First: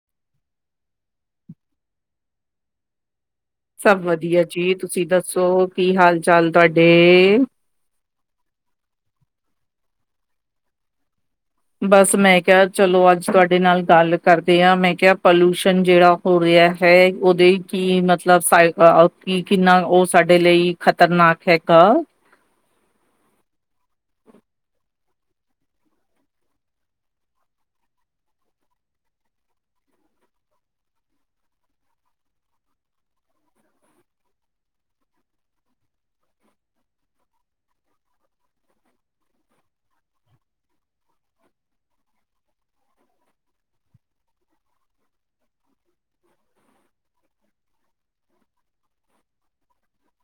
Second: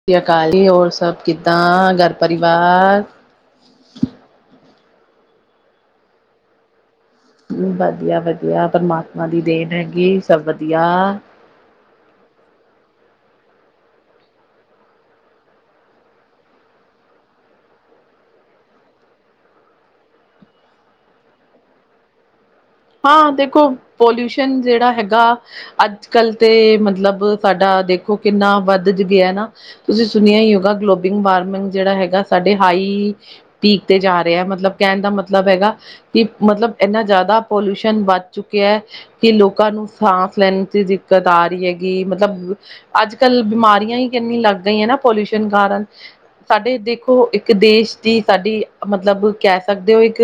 ਸਤਿ ਸ਼੍ਰੀ ਅਕਾਲ ਜੀ ਹੋਰ ਸਭ ਕਿੱਦਾਂ ਘਰ ਪਰਿਵਾਰ ਸਭ ਵਧੀਆ ਜੀ ਤੁਸੀ ਦੱਸੋ ਕੀ ਹਾਲ ਚਾਲ ਤੁਹਾਡੇ। ਵਧੀਆ- ਵਧੀਆ ਪਰਮਾਤਮਾ ਦੀ ਦੇਣ ਹੈਗੀ ਸਭ ਵਧੀਆ। ਬੱਸ ਮੈਂ ਕਿਹਾ ਚਲੋ ਅੱਜ ਤੁਹਾਡੇ ਨਾਲ ਗੱਲ ਕਰਦੇ ਹਾਂ ਮੈਂ ਕਿਹਾ ਪੋਲੂਸ਼ਨ ਜਿਹੜਾ ਤੁਰਿਆ ਹੈ ਉਹਦੇ ਕੀ ਮਤਲਬ ਕੀ ਕਿੰਨਾ ਉਹ ਸਾਡੇ ਲਈ। ਖ਼ਤਰਨਾਕ ਹੈਗਾ। ਹਾਂ ਦੇਖੋ, ਪੋਲਿਊਸ਼ਨ ਜਿਹੜਾ ਹੈਗਾ। ਅੱਜ ਕੱਲ ਤੇ, ਮਤਲਬ ਸਾਡਾ ਦੇਖੋ ਕਿੰਨਾ ਵੱਧ ਗਿਆ ਨਾ। ਤੁਸੀਂ ਸੁਣਿਆ ਹੀ ਹੋਗਾ, ਗਲੋਬਲ ਵਾਰਮਿੰਗ ਜਿਹੜਾ ਹੈਗਾ ਸਾਡੇ ਹਾਈ। ਪੀਕ ਤੇ ਜਾ ਰਿਹਾ ਹੈ ਮਤਲਬ ਕਹਿਣ ਦਾ ਮਤਲਬ ਹੈਗਾ, ਕਿ ਮਤਲਬ ਇੰਨਾ ਜ਼ਿਆਦਾ। ਪੋਲਿਊਸ਼ਨ ਵੱਧ ਚੁੱਕਿਆ ਹੈ। ਕਿ ਲੋਕਾਂ ਨੂੰ ਸਾਂਸ ਲੈਣ ਚ ਦਿੱਕਤ ਆ ਰਹੀ ਹੈਗੀ, ਮਤਲਬ ਅੱਜ ਕੱਲ੍ਹ ਬਿਮਾਰੀਆਂ ਹੀ ਕਿੰਨੀ ਲੱਗ ਗਈਆਂ ਨਾ ਪੋਲਿਊਸ਼ਨ ਕਾਰਨ ਸਾਡੇ ਦੇਖੋ ਇੱਕ ਦੇਸ਼ ਦੀ ਸਾਡੀ ਮਤਲਬ ਕਹਿ ਸਕਦੇ ਹੋ ਇੱਕ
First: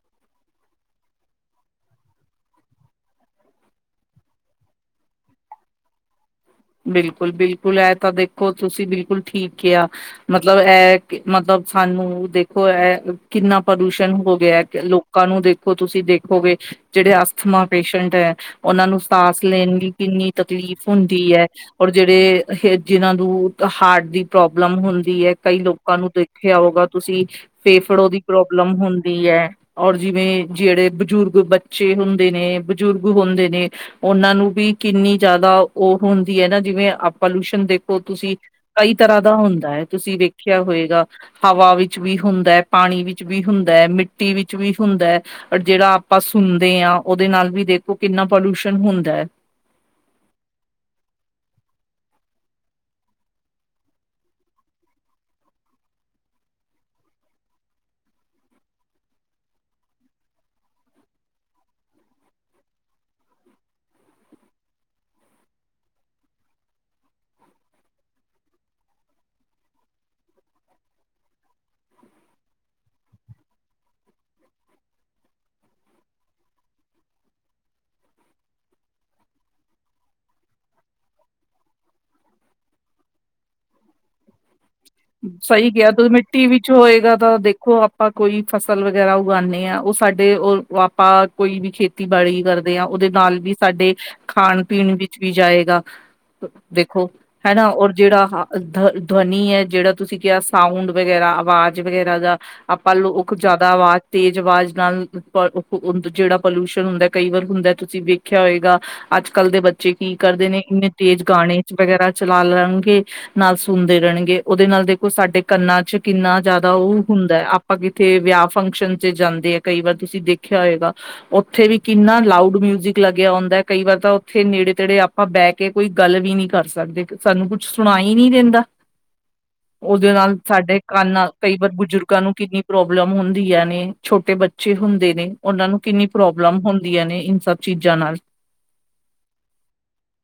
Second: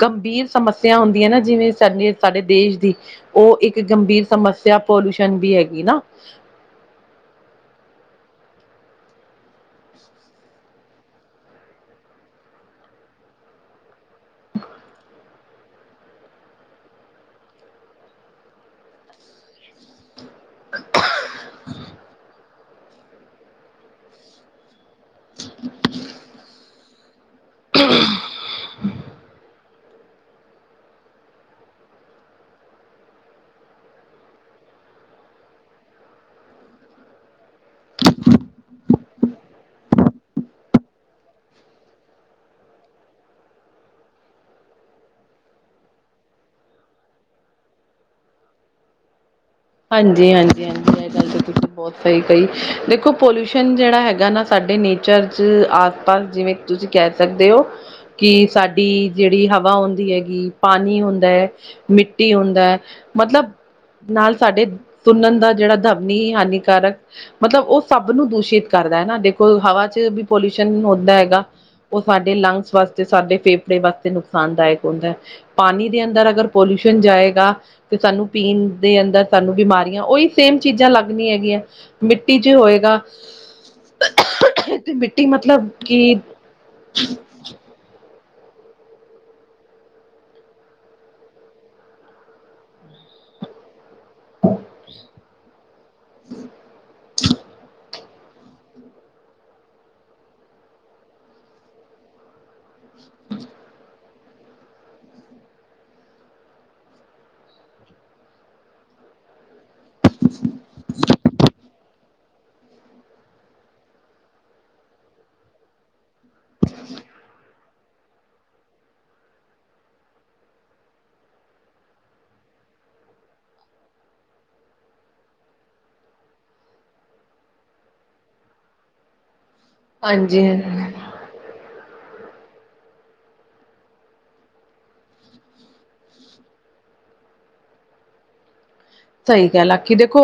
ਗੰਭੀਰ ਸਮੱਸਿਆ ਹੁੰਦੀਆਂ ਨੇ ਜਿਵੇ ਸਾਡੀ, ਸਾਡੇ ਦੇਸ਼ ਦੀ ਉਹ ਇੱਕ ਗੰਭੀਰ ਸਮੱਸਿਆ ਪੋਲਿਊਸ਼ਨ ਵੀ ਹੈਗੀ ਨਾ ਬਿਲਕੁਲ-ਬਿਲਕੁਲ ਇਹ ਤਾਂ ਦੇਖੋ ਤੁਸੀਂ ਬਿਲਕੁਲ ਠੀਕ ਕਿਹਾ ਮਤਲਬ ਇਹ, ਮਤਲਬ ਸਾਨੂੰ ਦੇਖੋ ਇਹ ਕਿੰਨਾ ਪ੍ਰਦੂਸ਼ਣ ਹੋ ਗਿਆ ਲੋਕ ਕੱਲ ਨੂੰ ਦੇਖੋ ਤੁਸੀਂ ਦੇਖੋਗੇ ਜਿਹੜੇ ਅਸਥਮਾ ਪੇਸ਼ੈਂਟ ਹੈ, ਉਹਨਾਂ ਨੂੰ ਸਾਂਸ ਲੈਣ ਲਈ ਕਿੰਨੀ ਤਕਲੀਫ਼ ਹੁੰਦੀ ਹੈ ਔਰ ਜਿਹੜੇ, ਜਿਹਨਾਂ ਨੂੰ ਹਾਰਟ ਦੀ ਪ੍ਰੋਬਲਮ ਹੁੰਦੀ ਹੈ ਕਈ ਲੋਕਾਂ ਨੂੰ ਦੇ ਦੇਖਿਆ ਹੋਗਾ ਤੁਸੀਂ, ਫੇਫੜੇ ਦੀ ਪ੍ਰੋਬਲਮ ਹੁੰਦੀ ਇਹੀ ਹੈ, ਔਰ ਜਿਵੇਂ ਜਿਹੜੇ ਬਜ਼ੁਰਗ ਬੱਚੇ ਹੁੰਦੇ ਨੇ ਬਜ਼ੁਰਗ ਹੁੰਦੇ ਨੇ ਉਹਨਾਂ ਨੂੰ ਵੀ ਕਿੰਨੀ ਜ਼ਿਆਦਾ ਉਹ ਹੁੰਦੀ ਹੈ ਨਾ ਜਿਵੇਂ ਪੋਲਿਊਸ਼ਨ ਦੇਖੋ ਤੁਸੀਂ ਕਈ ਤਰ੍ਹਾਂ ਦਾ ਹੁੰਦਾ ਹੈ, ਤੁਸੀ ਵੇਖਿਆ ਹੋਏਗਾ ਹਵਾ ਵਿੱਚ ਵੀ ਹੁੰਦਾ ਹੈ, ਪਾਣੀ ਵਿੱਚ ਵੀ ਹੁੰਦਾ ਹੈ, ਮਿੱਟੀ ਵਿੱਚ ਵੀ ਹੁੰਦਾ ਹੈ। ਜਿਹੜਾ ਆਪਾਂ ਸੁਣਦੇ ਹਾਂ, ਉਹਦੇ ਨਾਲ ਵੀ ਦੇਖੋ ਕਿੰਨਾ ਪੋਲਿਊਸ਼ਨ ਹੁੰਦਾ ਹੈ ਹਾਂਜੀ, ਹਾਂਜੀ, ਹਾਂਜੀ ਤੁਸੀਂ ਬਹੁਤ ਸਹੀ ਕਹੀ, ਦੇਖੋ ਪੋਲਿਊਸ਼ਨ ਜਿਹੜਾ ਹੈਗਾ ਨਾ। ਸਾਡੇ ਨੇਚਰ 'ਚ ਆਸ -ਪਾਸ ਜਿਵੇਂ। ਤੁਸੀਂ, ਕਹਿ ਸਕਦੇ ਹੋ। ਕਿ ਸਾਡੀ ਜਿਹੜੀ ਹਵਾ ਹੁੰਦੀ ਹੈਗੀ, ਪਾਣੀ ਹੁੰਦਾ ਹੈ। ਮਿੱਟੀ ਹੁੰਦਾ ਹੈ, ਮਤਲਬ ਨਾਲ ਸਾਡੇ ਸੁਣਨ ਦਾ, ਜਿਹੜਾ ਧਵਨੀ ਹਾਨੀਕਾਰਕ। ਮਤਲਬ ਉਹ ਸਭ ਨੂੰ ਦੂਸ਼ਿਤ ਕਰਦਾ ਹੈ ਨਾ ਦੇਖੋ ਹਵਾ ਵਿੱਚ ਵੀ ਪੋਲਿਊਸ਼ਨ ਹੁੰਦਾ ਹੈਗਾ। ਉਹ ਸਾਡੇ ਲੰਗਸ ਵਾਸਤੇ ਸਾਡੇ ਫੇਫੜੇ ਵਾਸਤੇ ਨੁਕਸਾਨਦਾਇਕ ਹੁੰਦਾ। ਪਾਣੀ ਦੇ ਅੰਦਰ ਅਗਰ ਪੋਲਿਊਸ਼ਨ ਜਾਏਗਾ, ਤੇ ਸਾਨੂੰ ਪੀਣ ਦੇ ਅੰਦਰ ਸਾਨੂੰ ਬਿਮਾਰੀਆਂ, ਉਹੀ ਸੇਮ ਚੀਜ਼ਾਂ ਲੱਗ ਨਹੀਂ ਹੈਗੀਆਂ, ਮਿੱਟੀ 'ਚ ਹੋਏਗਾ। ਤੇ ਮਿੱਟੀ ਮਤਲਬ ਸਹੀ ਕਿ। ਉਹ ਆਪਾਂ ਕੋਈ ਫਸਲ ਵਗੈਰਾ ਉਗਾਉਂਦੇ ਹਾਂ, ਉਹ ਸਾਡੇ ਉਹ ਆਪਾਂ ਕੋਈ ਵੀ ਖੇਤੀ। ਖੇਤੀਬਾੜੀ ਕਰਦੇ ਆ, ਉਹਦੇ ਨਾਲ ਵੀ ਸਾਡੇ ਖਾਣ ਪੀਣ ਵਿੱਚ ਵੀ ਜਾਏਗਾ, ਦੇਖੋ, ਹਨਾ ਉਹ ਜਿਹੜਾ ਧਵਨੀ ਹੈ, ਜਿਹੜਾ ਤੁਸੀਂ ਕਿਹਾ ਸਾਊਂਡ ਵਗੈਰਾ ਆਵਾਜ਼ ਵਗੈਰਾ ਦਾ। ਆਪਾਂ ਲੋਕ, ਜ਼ਿਆਦਾ ਆਵਾਜ਼। ਤੇਜ਼ ਆਵਾਜ਼ ਨਾਲ ਜਿਹੜਾ ਪੋਲਿਊਸ਼ਨ ਹੁੰਦਾ ਕਈ ਵਾਰ ਹੁੰਦਾ ਤੁਸੀਂ ਵੇਖਿਆ ਹੋਏਗਾ। ਅੱਜ ਕੱਲ੍ਹ ਦੇ, ਬੱਚੇ ਕੀ ਕਰਦੇ ਨੇ ਇੰਨੇ ਤੇਜ਼ ਗਾਣੇ ਵਗੈਰਾ ਚਲਾ ਲੈਣਗੇ। ਨਾਲ ਸੁਣਦੇ ਰਹਿਣਗੇ, ਉਹਦੇ ਨਾਲ ਦੇਖੋ ਸਾਡੇ ਕੰਨਾਂ 'ਚ ਕਿੰਨਾ ਜ਼ਿਆਦਾ ਉਹ ਹੁੰਦਾ ਹੈ। ਅਭੀ ਤੇ ਵਿਆਹ ਫੰਕਸ਼ਨ 'ਚ ਜਾਂਦੇ ਆ ਕਈ ਵਾਰ ਤੁਸੀਂ ਦੇਖਿਆ ਹੋਏਗਾ। ਉੱਥੇ ਵੀ ਕਿੰਨਾ ਲਾਊਡ ਮਿਊਜਿਕ ਲੱਗਿਆ ਹੁੰਦਾ, ਕਈ ਵਾਰ ਤਾਂ ਉੱਥੇ ਨੇੜੇ -ਤੇੜੇ ਆਪਾਂ ਬੈ ਬੈਠ ਕੇ ਕੋਈ ਗੱਲ ਵੀ ਨੀ ਕਰ ਸਕਦੇ, ਸਾਨੂੰ ਕੁਛ ਸੁਣਾਈ ਹੀ ਨਹੀਂ ਦਿੰਦਾ। ਉਹਦੇ ਨਾਲ਼ ਹਾਂਜੀ ਸਾਡੇ ਕੰਨ ਨਾਲ, ਕਈ ਵਾਰ ਬਜ਼ੁਰਗਾਂ ਨੂੰ ਕਿੰਨੀ ਪ੍ਰੋਬਲਮ ਹੁੰਦੀਆ ਨੇ, ਛੋਟੇ ਬੱਚੇ ਹੁੰਦੇ ਨੇ। ਉਹਨਾਂ ਨੂੰ ਕਿੰਨੀ ਪ੍ਰੋਬਲਮ ਹੁੰਦੀਆਂ ਨੇ ਇਨ ਸਭ ਚੀਜ਼ਾਂ ਨਾਲ ਸਹੀ ਗਲ ਆਖੀਂ, ਦੇਖੋ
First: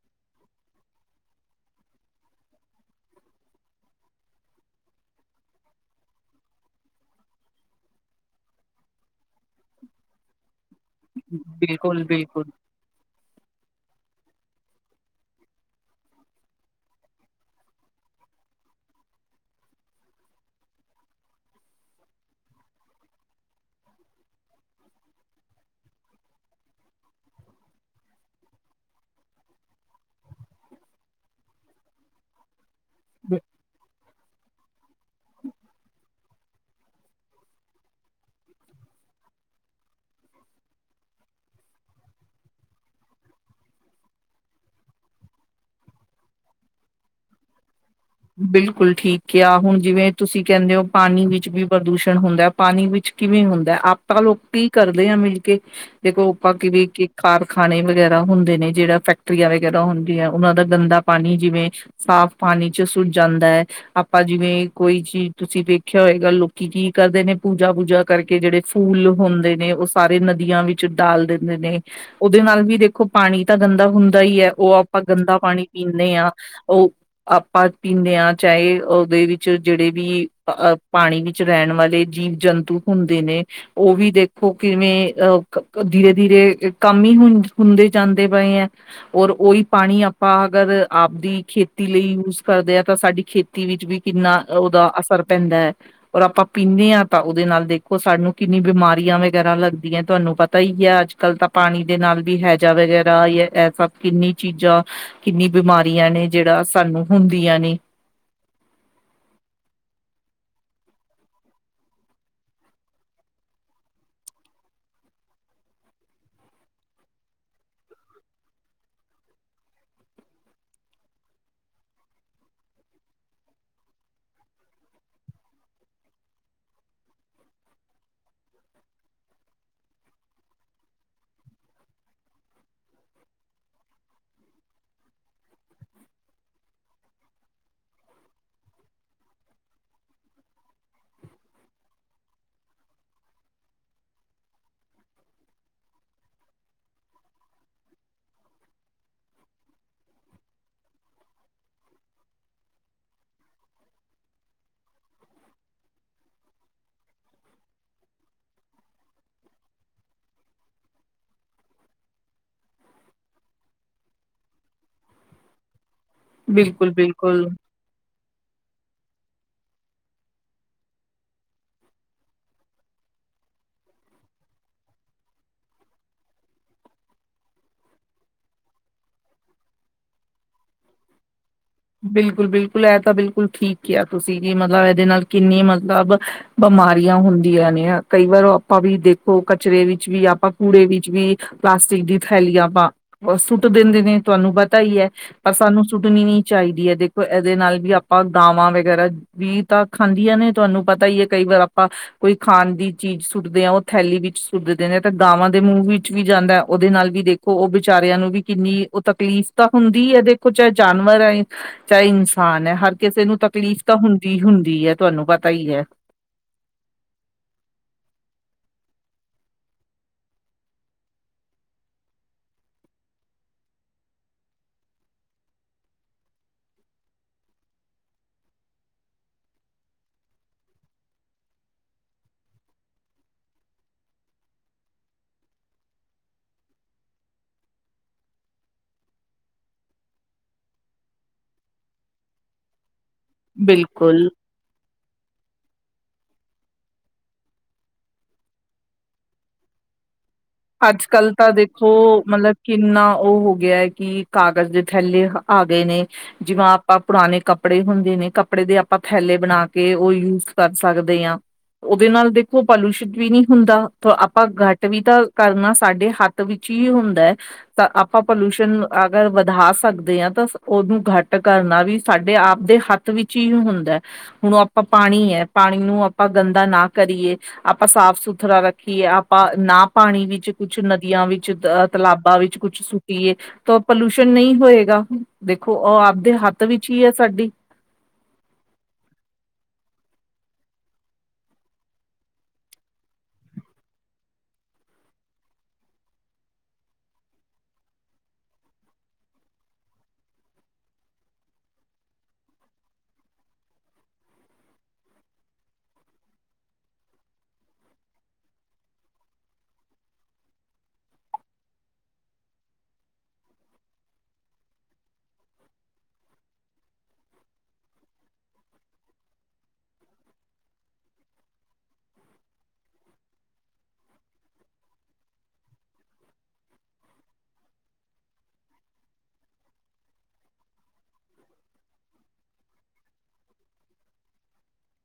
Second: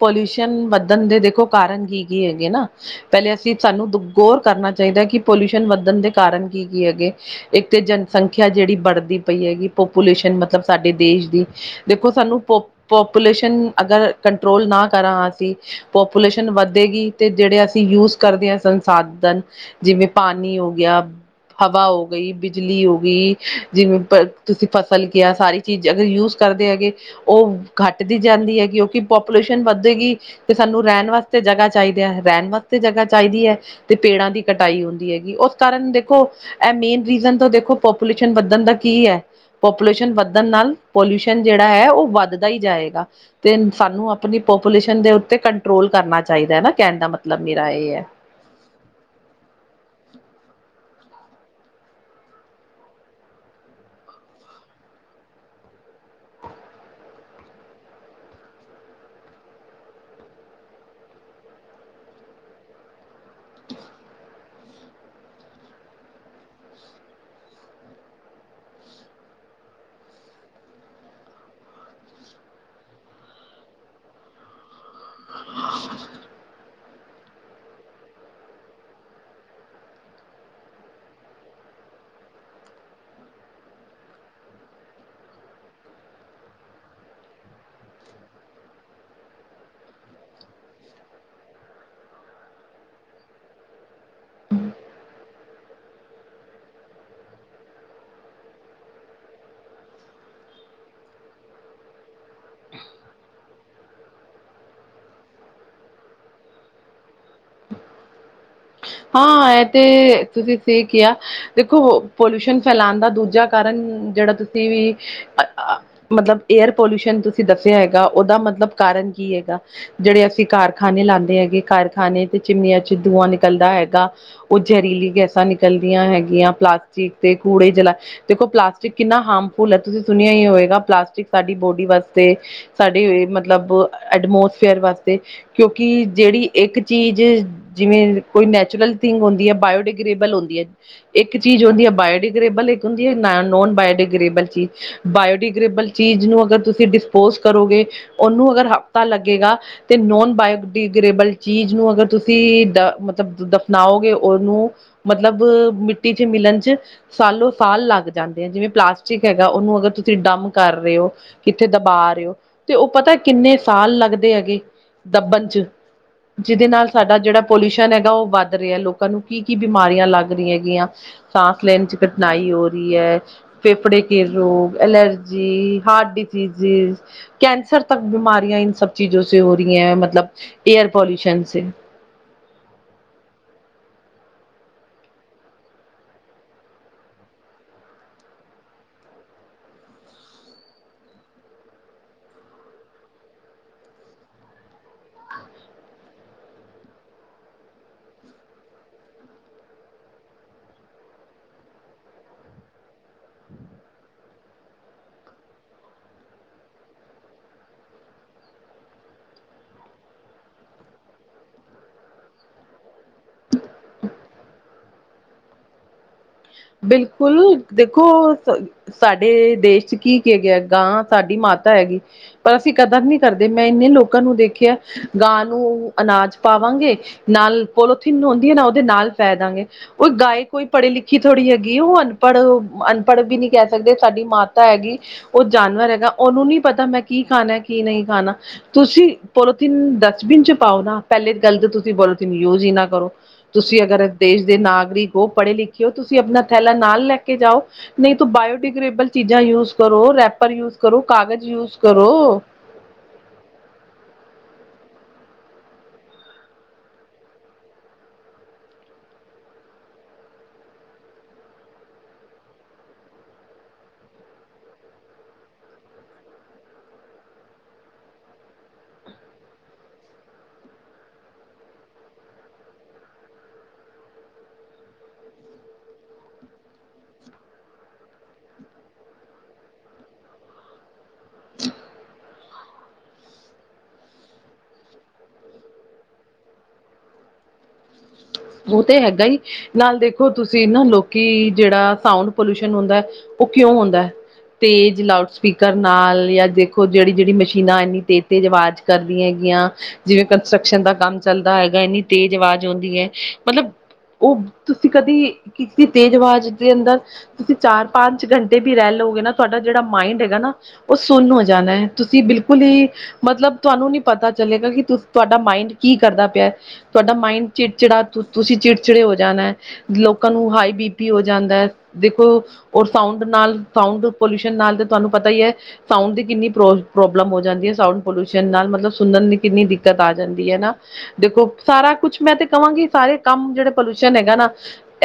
ਪੋਲਿਊਸ਼ਨ ਵੱਧਣ ਦੇ ਕਾਰਨ ਕੀ- ਕੀ ਹੈਗੇ ਨਾ। ਪਹਿਲੇ ਅਸੀਂ ਸਾਨੂੰ ਦ ਗੋਰ ਕਰਨਾ ਚਾਹੀਦਾ। ਕਿ ਪੋਲਿਊਸ਼ਨ ਵੱਧਣ ਦੇ ਕਾਰਨ ਕੀ- ਕੀ ਹੈਗੇ। ਇੱਕ ਤੇ ਜਨਸੰਖਿਆ ਜਿਹੜੀ ਵਧਦੀ ਪਈ ਹੈਗੀ। ਪੋਪੂਲੇਸ਼ਨ ਮਤਲਬ ਸਾਡੇ ਦੇਸ਼ ਦੀ, ਬਿਲਕੁਲ ਦੇਖੋ ਸਾਨੂੰ ਬਿਲਕੁਲ ਪੋ ਪੋਪੂਲੇਸ਼ਨ, ਅਗਰ ਕੰਟਰੋਲ ਨਾ ਕਰਾਂ ਅਸੀਂ ਪੋਪੂਲੇਸ਼ਨ ਵਧੇਗੀ, ਤੇ ਜਿਹੜੇ ਅਸੀਂ ਯੂਜ ਕਰਦੇ ਆਂ ਸੰਸਾਧਨ ਜਿਵੇਂ ਪਾਣੀ ਹੋ ਗਿਆ। ਹਵਾ ਹੋ ਗਈ, ਬਿਜਲੀ ਹੋ ਗਈ, ਜਿਵੇਂ ਤੁਸੀਂ ਫਸਲ ਕਿਹਾ ਸਾਰੀ ਚੀਜ਼ ਅਗਰ ਯੂਜ ਕਰਦੇ ਹੈਗੇ, ਉਹ ਘੱਟਦੀ ਜਾਂਦੀ ਐ ਕਿਉਂਕਿ ਪਾਪੂਲੇਸ਼ਨ ਵੱਧੇਗੀ, ਤੇ ਸਾਨੂੰ ਰਹਿਣ ਵਾਸਤੇ ਜਗ੍ਹਾ ਚਾਹੀਦੀ ਐ, ਰਹਿਣ ਵਾਸਤੇ ਤੇ ਜਗ੍ਹਾ ਚਾਹੀਦੀ ਐ, ਤੇ ਪੇੜਾਂ ਦੀ ਕਟਾਈ ਹੁੰਦੀ ਹੈਗੀ, ਓਸ ਕਾਰਨ ਦੇਖੋ ਇਹ ਮੇਨ ਰੀਜ਼ਨ ਤੋਂ ਦੇਖੋ ਪੋਪੂਲੇਸ਼ਨ ਵੱਧਣ ਦਾ ਕੀ ਐ। ਪੋਪੂਲੇਸ਼ਨ ਵੱਧਣ ਨਾਲ, ਪੋਲਿਊਸ਼ਨ ਜਿਹੜਾ ਐ ਉਹ ਵੱਧਦਾ ਹੀ ਜਾਏਗਾ। ਤੇ ਸਾਨੂੰ ਆਪਣੀ ਪੋਪੂਲੇਸ਼ਨ ਦੇ ਉੱਤੇ ਕੰਟਰੋਲ ਕਰਨਾ ਚਾਹੀਦਾ ਐ ਨਾ, ਕਹਿਣ ਦਾ ਮਤਲਬ ਮੇਰਾ ਇਹ ਐ। ਬਿਲਕੁਲ ਠੀਕ ਕਿਆ, ਹੁਣ ਜਿਵੇਂ ਤੁਸੀਂ ਕਹਿੰਦੇ ਹੋ ਪਾਣੀ ਵਿੱਚ ਵੀ ਪ੍ਰਦੂਸ਼ਣ ਹੁੰਦਾ। ਪਾਣੀ ਵਿੱਚ ਕਿਵੇਂ ਹੁੰਦਾ, ਆਪਾਂ ਲੋਕ ਕੀ ਕਰਦੇ ਆ ਮਿਲਕੇ। ਦੇਖੋ ਆਪਾਂ ਕਿਵੇ ਕਾਰਖਾਨੇ ਵਗੈਰਾ ਹੁੰਦੇ ਨੇ, ਜਿਹੜਾ ਫੈਕਟਰੀਆਂ ਵਗੈਰਾ ਹੁੰਦੀਆਂ, ਉਹਨਾਂ ਦਾ ਗੰਦਾ ਪਾਣੀ ਜਿਵੇਂ ਸਾਫ਼ ਪਾਣੀ ਚ ਸੁੱਟ ਜਾਂਦਾ। ਆਪਾਂ ਜਿਵੇਂ ਕੋਈ ਚੀਜ਼ ਤੁਸੀਂ ਵੇਖਿਆ ਹੋਏਗਾ, ਲੋਕੀ ਕੀ ਕਰਦੇ ਨੇ ਪੂਜਾ-ਪੂਜਾ ਕਰਕੇ ਜਿਹੜੇ ਫੂਲ ਹੁੰਦੇ ਨੇ, ਉਹ ਸਾਰੇ ਨਦੀਆਂ ਵਿੱਚ ਡਾਲ ਦਿੰਦੇ ਨੇ। ਉਹਦੇ ਨਾਲ ਵੀ ਦੇਖੋ ਪਾਣੀ ਤਾਂ ਗੰਦਾ ਹੁੰਦਾ ਹੀ ਐ, ਉਹ ਆਪਾਂ ਗੰਦਾ ਪਾਣੀ ਪੀਂਨੇ ਆਂ, ਉਹ ਪਰ ਪੀਂਨੇ ਆਂ, ਚਾਹੇ ਉਹਦੇ ਵਿੱਚ ਜਿਹੜੇ ਵੀ ਪਾਣੀ ਵਿੱਚ ਰਹਿਣ ਵਾਲੇ ਜੀਵ ਜੰਤੂ ਹੁੰਦੇ ਨੇ। ਉਹ ਵੀ ਦੇਖੋ ਕਿਵੇਂ ਅਹ ਧੀਰੇ-ਧੀਰੇ ਕੰਮ ਹੀ ਹੁੰਦੇ ਜਾਂਦੇ ਪਏ ਐ। ਔਰ ਉਹੀ ਪਾਣੀ ਆਪਾਂ ਅਗਰ ਆਪਦੀ ਖੇਤੀ ਲਈ ਯੂਜ ਕਰਦੇ ਆ, ਤਾਂ ਸਾਡੀ ਖੇਤੀ ਵਿੱਚ ਵੀ ਕਿੰਨਾ ਉਹਦਾ ਅਸਰ ਪੈਂਦਾ। ਔਰ ਆਪਾਂ ਪੀਂਦੇ ਆਂ, ਤਾਂ ਉਹਦੇ ਨਾਲ ਦੇਖੋ ਸਾਨੂੰ ਕਿੰਨੀ ਬਿਮਾਰੀਆਂ ਵਗੈਰਾ ਲੱਗਦੀਆਂ, ਤੁਹਾਨੂੰ ਪਤਾ ਈ ਐ ਅੱਜ। ਕੱਲ ਤਾਂ ਪਾਣੀ ਦੇ ਨਾਲ ਵੀ ਹੈਜਾ ਵਗੈਰਾ ਜਾਂ ਇਹ ਸਭ ਕਿੰਨੀ ਚੀਜ਼ਾਂ ਕਿੰਨੀ ਬਿਮਾਰੀਆਂ ਨੇ, ਜਿਹੜਾ ਸਾਨੂੰ ਹੁੰਦੀਆਂ ਨੇ। ਹਾਂ, ਇਹ ਤੇ ਤੁਸੀਂ ਸਹੀ ਕਿਹਾ। ਦੇਖੋ, ਪੋਲਿਊਸ਼ਨ ਫੈਲਾਣ ਦਾ ਦੂਜਾ ਕਾਰਨ ਜਿਹੜਾ ਤੁਸੀਂ ਵੀ ਮਤਲਬ ਏਅਰ ਪੋਲਿਊਸ਼ਨ ਤੁਸੀਂ ਦੱਸਿਆ ਹੈਗਾ, ਉਹਦਾ ਮਤਲਬ ਕਾਰਨ ਕੀ ਹੈਗਾ। ਜਿਹੜੇ ਅਸੀਂ ਕਾਰਖਾਨੇ ਲਾਂਦੇ ਹੈਗੇ, ਕਾਰਖਾਨੇ ਤੇ ਚਿਮਨੀਆਂ ਚੋਂ ਧੂੰਆਂ ਨਿਕਲਦਾ ਹੈ। ਹੈਗਾ ਉਹ ਜ਼ਹਿਰੀਲੀ ਗੈਸਾਂ ਨਿਕਲਦੀਆਂ ਹੈਗੀਆਂ, ਪਲਾਸਟਿਕ ਤੇ ਕੂੜੇ ਜਲਾ ਦੇਖੋ ਪਲਾਸਟਿਕ ਕਿੰਨਾ ਹਾਰਮਫੁੱਲ ਐ ਤੁਸੀਂ ਸੁਣਿਆ ਹੀ ਹੋਵੇਗਾ, ਪਲਾਸਟਿਕ ਸਾਡੀ ਬੋਡੀ ਵਾਸਤੇ ਸਾਡੇ ਮਤਲਬ ਐਟਮੋਸਫੇਅਰ ਵਾਸਤੇ। ਕਿਉਂਕਿ ਜਿਹੜੀ ਇੱਕ ਚੀਜ਼ ਜਿਵੇਂ ਕੋਈ ਨੈਚ ਨੈਚੁਰਲ ਥਿੰਗ ਹੁੰਦੀ ਐ, ਬਾਇਓਡੀਗ੍ਰੇਬਲ ਹੁੰਦੀ ਐ। ਇੱਕ ਚੀਜ਼ ਹੁੰਦੀ ਹੈ ਬਾਇਓਡੀਗਰੇਬਲ ਇੱਕ ਹੁੰਦੀ ਹੈ, ਨੋਨ-ਬਾਇਓਡੀਗਰੇੇਬਲ ਚੀਜ਼। ਬਾਇਓਡੀਗ੍ਰੇਬਲ ਚੀਜ਼ ਨੂੰ ਅਗਰ ਤੁਸੀਂ ਡਿਸਪੋਜ ਕਰੋਗੇ, ਉਹਨੂੰ ਅਗਰ ਹਫ਼ਤਾ ਲੱਗੇਗਾ। ਤੇ ਨੋਨ ਬਾਇਓਡਿਗਰੇਬਲ ਚੀਜ਼ ਨੂੰ ਅਗਰ ਤੁਸੀਂ ਦ ਮਤਲਬ ਜਿਦਾ ਮਲਾਓਗੇ ਉਹਨੂੰ, ਮਤਲਬ ਮਿੱਟੀ ਚ ਮਿਲਣ ਚ ਸਾਲੋ ਸਾਲ ਲੱਗ ਜਾਂਦੇ ਐ, ਜਿਵੇਂ ਪਲਾਸਟਿਕ ਹੈਗਾ ਉਹਨੂੰ ਅਗਰ ਤੁਸੀਂ ਡੰਮ ਕਰ ਰਹੇ ਹੋ। ਕਿੱਥੇ ਦਬਾ ਰਹੇ ਹੋ, ਤੇ ਉਹ ਪਤਾ ਕਿੰਨੇ ਸਾਲ ਲੱਗਦੇ ਹੈਗੇ। ਦੱਬਣ ਚ, ਜਿਹਦੇ ਨਾਲ ਸਾਡਾ ਜਿਹੜਾ ਬਿਲਕੁਲ-ਬਿਲਕੁਲ ਪੋਲਿਊਸ਼ਨ ਹੈਗਾ ਉਹ ਵੱਧ ਵੱਧ ਰਿਹਾ, ਲੋਕਾਂ ਨੂੰ ਕੀ ਕੀ ਬਿਮਾਰੀਆਂ ਲੱਗ ਰਹੀ ਹੈਗੀਆਂ, ਸਾਂਸ ਲੈਣ ਚ ਕਠਿਨਾਈ ਹੋ ਰਈ ਐ। ਫੇਫੜੇ ਕੇ ਰੋਗ, ਐਲਰਜੀ ਹਾਰਟ ਡਿਸੀਜੀਜ਼। ਕੈਂਸਰ ਤੱਕ ਬਿਮਾਰੀਆਂ ਇਨ ਸਬ ਚੀਜ਼ੋ ਹੋ ਰਈ ਐ, ਮਤਲਬ ਏਅਰ ਪੋਲਿੂਸ਼ਨ ਸੇ। ਬਿਲਕੁਲ-ਬਿਲਕੁਲ ਇਹ ਤਾਂ ਬਿਲਕੁਲ ਠੀਕ ਕਿਹਾ ਤੁਸੀਂ ਜੀ, ਮਤਲਬ ਇਹਦੇ ਨਾਲ ਕਿੰਨੀ ਮਤਲਬ ਅ ਬ ਬਿਮਾਰੀਆਂ ਹੁੰਦੀਆਂ ਨੇ ਆ, ਕਈ ਵਾਰ ਆਪਾਂ ਵੀ ਦੇਖੋ ਕਚਰੇ ਵਿੱਚ ਵੀ, ਆਪਾਂ ਕੂੜੇ ਵਿੱਚ ਵੀ ਪਲਾਸਟਿਕ ਦੀ ਥੈਲੀਆਂ ਆਪਾਂ ਸੁੱਟ ਦਿੰਦੇ ਨੇ ਤੁਹਾਨੂੰ ਪਤਾ ਈ ਐਹ, ਪਰ ਸਾਨੂੰ ਸੁੱਟਣੀ ਨੀ। ਚਾਹੀਦੀ ਐ, ਦੇਖੋ ਇਹਦੇ ਨਾਲ ਵੀ ਆਪਾਂ ਗਾਵਾਂ ਵਗੈਰਾ ਵੀ ਤਾਂ ਖਾਂਦੀਆਂ ਨੇ ਤੁਹਾਨੂੰ ਪਤਾ ਈ ਐ, ਕਈ ਵਾਰ ਆਪਾਂ ਕੋਈ ਖਾਣ ਦੀ ਚੀਜ਼ ਸੁੱਟਦੇ ਆ ਉਹ ਥੈਲੀ ਵਿੱਚ ਸੁੱਟਦੇ ਨੇ ਤੇ ਗਾਵਾਂ ਦੇ ਮੂੰਹ ਵਿੱਚ ਵੀ ਜਾਂਦਾ, ਉਹਦੇ ਨਾਲ ਵੀ ਦੇਖ ਦੇੋ ਉਹ ਬੇਚਾਰਿਆਂ ਨੂੰ ਵੀ ਕਿੰਨੀ ਉਹ ਤਕਲੀਫ਼ ਤਾਂ ਹੁੰਦੀ ਹੈ ਦੇਖੋ, ਚਾਹੇ ਜਾਨਵਰ ਆ ਚਾਹੇ ਇਨਸਾਨ ਹੈ ਹਰ ਕਿਸੇ ਨੂੰ ਤਕਲੀਫ਼ ਤਾਂ ਹੁੰਦੀ ਹੀ ਹੁੰਦੀ ਹੈ ਤੁਹਾਨੂੰ ਪਤਾ ਹੀ ਹੈ। ਬਿਲਕੁਲ, ਦੇਖੋ ਸਾਡੇ ਦੇਸ਼ ਚ ਕੀ ਕੇ ਗਿਆ ਗਾਂ ਸਾਡੀ ਮਾਤਾ ਹੈਗੀ ਪਰ ਅਸੀਂ ਕਦਰ ਨੀ ਕਰਦੇ, ਮੈਂ ਇੰਨੇ ਲੋਕਾਂ ਨੂੰ ਦੇਖਿਆ ਗਾਂ ਨੂੰ ਅਨਾਜ ਪਾਵਾਂਗੇ ਨਾਲ ਪੋਲੋਥੀਨ ਹੁੰਦੀ ਹੈ ਨਾ, ਉਹਦੇ ਨਾਲ ਪੈ ਦਾਂਗੇ ਕੋਈ ਗਾਏ, ਕੋਈ ਪੜ੍ਹੇ ਲਿਖੇ ਥੋੜ੍ਹੀ ਹੈਗੀ ਉਹ ਅਨਪੜ੍ਹ, ਅਨਪੜ੍ਹ ਵੀ ਨਹੀਂ ਕਹਿ ਸਕਦੇ ਸਾਡੀ ਮਾਤਾ ਹੈਗੀ ਉਹ ਜਾਨਵਰ ਹੈਗਾ, ਉਹਨੂੰ ਨਹੀਂ ਪਤਾ ਮੈਂ ਕੀ ਖਾਣਾ ਕੀ ਨਹੀਂ ਖਾਣਾ ਤੁਸੀਂ ਪੋਲੋਥੀਨ ਡਸਟਬਿਨ ਚ ਪਾਓ ਨਾ, ਪਹਿਲੇ ਗੱਲ ਤਾਂ ਤੁਸੀਂ ਪੋਲੋਥੀਨ ਯੂਜ ਹੀ ਨਾ ਕਰੋ। ਤੁਸੀਂ ਅਗਰ ਬਿਲਕੁਲ ਦੇਸ਼ ਦੇ ਨਾਗਰਿਕ ਹੋ ਪੜ੍ਹੇ ਲਿਖੇ ਹੋ, ਤੁਸੀਂ ਆਪਣਾ ਥੈਲਾ ਨਾਲ ਲੈ ਕੇ ਜਾਓ, ਨਹੀਂ ਤਾ ਬਾਇਓਡੀਗ੍ਰੇਬਲ ਚੀਜ਼ਾਂ ਯੂਜ ਕਰੋ ਰੈਪ ਪੇਪਰ ਯੂਜ ਕਰੋ, ਅੱਜ ਕੱਲ ਕਾਗਜ਼ ਤਾਂ ਯੂਜ ਦੇਖੋ ਕਰੋ। ਮਤਲਬ ਕਿੰਨਾ ਉਹ ਹੋ ਗਿਆ ਹੈ ਕਿ ਕਾਗਜ਼ ਦੇ ਥੈਲੇ ਆ ਗਏ ਨੇ, ਜਿਵੇ ਆਪਾਂ ਪੁਰਾਣੇ ਕੱਪੜੇ ਹੁੰਦੇ ਨੇ ਕੱਪੜੇ ਦੇ ਆਪਾਂ ਥੈਲੇ ਬਣਾ ਕੇ, ਉਹ ਆਪਾਂ ਯੂਜ ਕਰ ਸਕਦੇ ਹਾਂ ਉਹਦੇ ਨਾਲ ਦੇਖੋ ਪੋਲਿਊਸ਼ਨ ਵੀ ਨਹੀਂ ਹੁੰਦਾ, ਆਪਾਂ ਘੱਟ ਵੀ ਤਾਂ ਕਰਨਾ ਸਾਡੇ ਹੱਥ ਵਿੱਚ ਹੀ ਹੁੰਦਾ ਹੈ। ਤਾਂ ਆਪਾਂ ਪੋਲਿਊਸ਼ਨ ਅਗਰ ਵਧਾ ਸਕਦੇ ਹਾਂ ਤਾਂ ਉਹਨੂੰ ਘੱਟ ਕਰਨਾ ਵੀ ਸਾਡੇ ਆਪਦੇ ਹੱਥ ਵਿੱਚ ਹੀ ਹੁੰਦਾ, ਹੁਣ ਆਪਾਂ ਪਾਣੀ ਹੈ ਪਾਣੀ ਨੂੰ ਆਪਾਂ ਗੰਦਾ ਨਾ ਕਰੀਏ, ਆਪਾਂ ਸਾਫ਼ ਸੁਥਰਾ ਰੱਖੀਏ, ਆਪਾਂ ਨਾ ਪਾਣੀ ਵਿੱਚ ਕੁਛ ਨਦੀਆਂ ਵਿੱਚ ਅ ਤਲਾਬਾਂ ਵਿੱਚ ਕੁਛ ਸੁੱਟੀਏ ਤਾਂ ਪੋਲਿਊਸ਼ਨ ਨਹੀਂ ਹੋਏਗਾ, ਦੇਖੋ ਉਹ ਆਪਦੇ ਹੱਥ ਵਿੱਚ ਹੀ ਹੈ ਸਾਡੀ ਉਹ ਤੇ ਹੈਗਾ- ਨਾਲ ਦੇਖੋ ਤੁਸੀਂ ਨਾ ਲੋਕੀ, ਜਿਹੜਾ ਸਾਊਂਡ ਪੋਲਿਊਸ਼ਨ ਹੁੰਦਾ ਉਹ ਕਿਉਂ ਹੁੰਦਾ ਹੈ? ਤੇਜ਼ ਲਾਊਡ ਸਪੀਕਰ ਨਾਲ ਜਾਂ ਦੇਖੋ ਜਿਹੜੀ ਜਿਹੜੀ ਮਸ਼ੀਨਾਂ ਇੰਨੀ ਤੇਜ਼ ਤੇਜ਼ ਆਵਾਜ਼ ਕਰਦੀਆਂ ਹੈਗੀਆਂ, ਜਿਵੇਂ ਕੰਸਟਰਕਸ਼ਨ ਦਾ ਕੰਮ ਚੱਲਦਾ ਹੈਗਾ ਇੰਨੀ ਤੇਜ਼ ਆਵਾਜ਼ ਆਉਂਦੀ ਹੈ ਮਤਲਬ ਉਹ ਤੁਸੀਂ ਕਦੇ, ਕਿਸੇ ਤੇਜ਼ ਆਵਾਜ਼ ਦੇ ਅੰਦਰ ਤੁਸੀਂ ਚਾਰ ਪੰਜ ਘੰਟੇ ਵੀ ਰਹਿ ਲਓਗੇ ਨਾ ਤੁਹਾਡਾ ਜਿਹੜਾ ਮਾਇੰਡ ਹੈਗਾ ਨਾ, ਉਹ ਸੁੰਨ ਹੋ ਜਾਣਾ ਹੈ ਤੁਸੀਂ ਬਿਲਕੁਲ ਹੀ ਮਤਲਬ ਤੁਹਾਨੂੰ ਨੀ ਪਤਾ ਚਲੇਗਾ, ਕਿ ਤੁਹਾਡਾ ਮਾਇੰਡ ਕੀ ਕਰਦਾ ਪਿਆ ਤੁਹਾਡਾ ਮਾਇੰਡ ਚਿੜਚਿੜਾ ਤੁਸੀਂ ਚਿੜਚਿੜੇ ਹੋ ਜਾਣਾ ਲੋਕਾਂ ਨੂੰ ਹਾਈ ਬੀ ਪੀ ਹੋ ਜਾਂਦਾ ਹੈ, ਦੇਖੋ ਔਰ ਸਾਊਂਡ ਨਾਲ ਸਾਊਂਡ ਪੋਲਿਊਸ਼ਨ ਨਾਲ ਤੇ ਤੁਹਾਨੂੰ ਪਤਾ ਹੀ ਹੈ, ਸਾਊਂਡ ਦੀ ਕਿੰਨੀ ਪ੍ਰੋ ਪ੍ਰੋਬਲਮ ਹੋ ਜਾਂਦੀ ਹੈ ਸਾਊਂਡ ਪੋਲਿਊਸ਼ਨ ਨਾਲ, ਮਤਲਬ ਸੁਣਨ ਦੀ ਕਿੰਨੀ ਦਿੱਕਤ ਆ ਜਾਂਦੀ ਹੈ ਨਾ ਦੇਖੋ ਸਾਰਾ ਕੁਛ ਮੈਂ ਤੇ ਕਹਾਂਗੀ ਸਾਰੇ ਕੰਮ ਜਿਹੜੇ ਪੋਲਊਸ਼ਨ ਹੈਗਾ ਨਾ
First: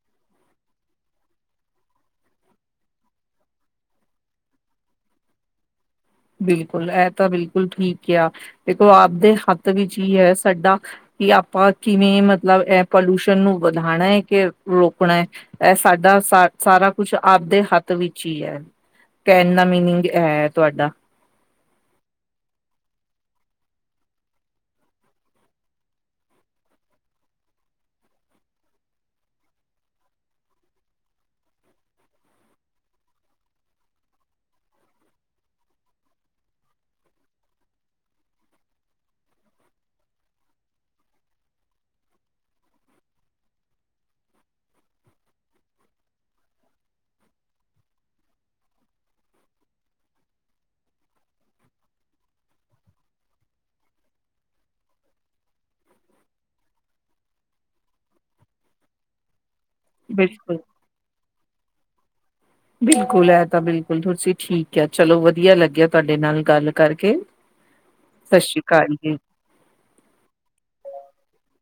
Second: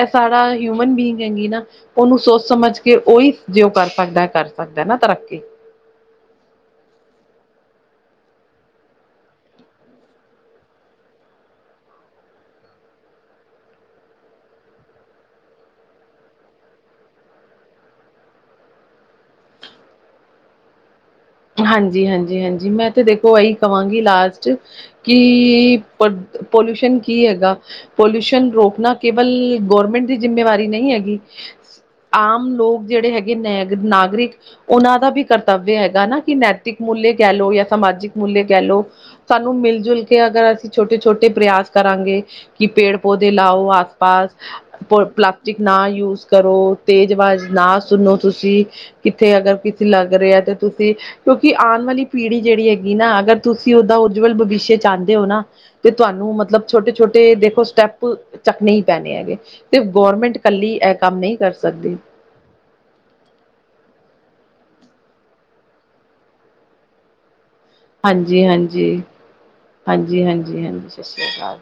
ਇਹ ਸਾਰਾ ਹਿਊਮਨ ਬੀਂਗ ਹੈਗੀ ਨਾ- ਉਹਨੂੰ ਸੋਚ ਸਮਝ ਕੇ ਉਹੀ ਜੇ ਉਹ ਕਰ ਸਕਦਾ ਕਰ ਸਕਦਾ ਨਾ ਤਰੱਕੀ ਬਿਲਕੁਲ ਇਹ ਤਾਂ ਬਿਲਕੁਲ ਠੀਕ ਆ, ਦੇਖੋ ਆਪਦੇ ਹੱਥ ਵਿੱਚ ਹੀ ਹੈ ਸਾਡਾ ਕਿ ਆਪਾਂ ਕਿਵੇਂ ਮਤਲਬ ਇਹ ਪੋਲਿਊਸ਼ਨ ਨੂੰ ਵਧਾਉਣਾ ਹੈ ਕਿ ਰੋਕਣਾ ਹੈ? ਇਹ ਸਾਡਾ ਸ ਸਾਰਾ ਕੁਛ ਆਪਦੇ ਹੱਥ ਵਿੱਚ ਹੀ ਹੈ ਕਹਿਣ ਦਾ ਮੀਨਿੰਗ ਹੈ ਤੁਹਾਡਾ ਹਾਂਜੀ ਹਾਂਜੀ, ਹਾਂਜੀ ਮੈਂ ਤੇ ਦੇਖੋ ਇਹੀ ਕਹਾਂਗੀ ਲਾਸਟ ਕੀ ਪੋਲਿਊਸ਼ਨ ਕੀ ਹੈਗਾ? ਪੋਲਿਊਸ਼ਨ ਰੋਕਣਾ ਕੇਵਲ ਗੌਰਮੈਂਟ ਦੀ ਜਿੰਮੇਵਾਰੀ ਨਹੀਂ ਹੈਗੀ, ਆਮ ਲੋਕ ਜਿਹੜੇ ਹੈਗੇ ਨ ਨਾਗਰਿਕ ਉਹਨਾਂ ਦਾ ਵੀ ਕਰਤਵ ਹੈਗਾ ਨਾ ਕਿ ਨੈਤਿਕ ਮੂਲ ਕੈ ਲੋ ਜਾਂ ਸਾਮਜਿਕ ਮੂਲ ਕਹਿ ਲੋ ਸਾਨੂੰ ਮਿਲ ਜੁਲ ਕੇ ਅਗਰ ਅਸੀਂ ਛੋਟੇ ਛੋਟੇ ਪ੍ਰਯਸ ਕਰਾਂਗੇ ਕਿ ਪੇੜ ਪੌਦੇੇ ਲਓ ਆਸਪਾਸ, ਪ ਪਲਾਸਟਿਕ ਨਾ ਯੂਜ ਕਰੋ, ਤੇਜ਼ ਆਵਾਜ਼ ਨਾ ਸੁਣੋ ਤੁਸੀਂ ਕਿੱਥੇ ਅਗਰ ਕਿਤੇ ਲੱਗ ਰਿਹਾ ਆਂ ਤੇ ਤੁਸੀਂ ਕਿਉਂਕਿ ਆਣ ਵਾਲੀ ਪੀੜ੍ਹੀ ਜਿਹੜੀ ਹੈਗੀ ਨਾ ਅਗਰ ਤੁਸੀਂ ਓਦਦਾ ਉਜਵਲ ਭਵਿੱਖ ਚਾਹੁੰਦੇ ਹੋ ਨਾ। ਤੇ ਤੁਹਾਨੂੰ ਮਤਲਬ ਛੋਟੇ, ਛੋਟੇ ਦੇਖੋ ਸਟੈਪ ਚੱਕਣੇ ਹੀ ਪੈਣੇ ਹੈਗੇ। ਤੇ 'ਗੌਰਮੈਂਟ' ਬਿਲਕੁਲ ਕੱਲੀ ਇਹ ਕੰਮ ਨਹੀਂ ਕਰ ਸਕਦੀ‌। ਬਿਲਕੁਲ ਐ ਤਾਂ ਬਿਲਕੁਲ ਤੁਸੀਂ ਠੀਕ ਕਿਆ ਚਲੋ ਵਧੀਆ ਲੱਗਿਆ, ਤੁਹਾਡੇ ਨਾਲ ਗੱਲ ਕਰਕੇ। ਸਤਿ ਹਾਂਜੀ, ਸ਼੍ਰੀ ਹਾਂਜੀ, ਅਕਾਲ ਜੀ। ਹਾਂਜੀ, ਹਾਂਜੀ, ਹਾਂਜੀ 'ਸਤਿ ਸ਼੍ਰੀ ਅਕਾਲ'।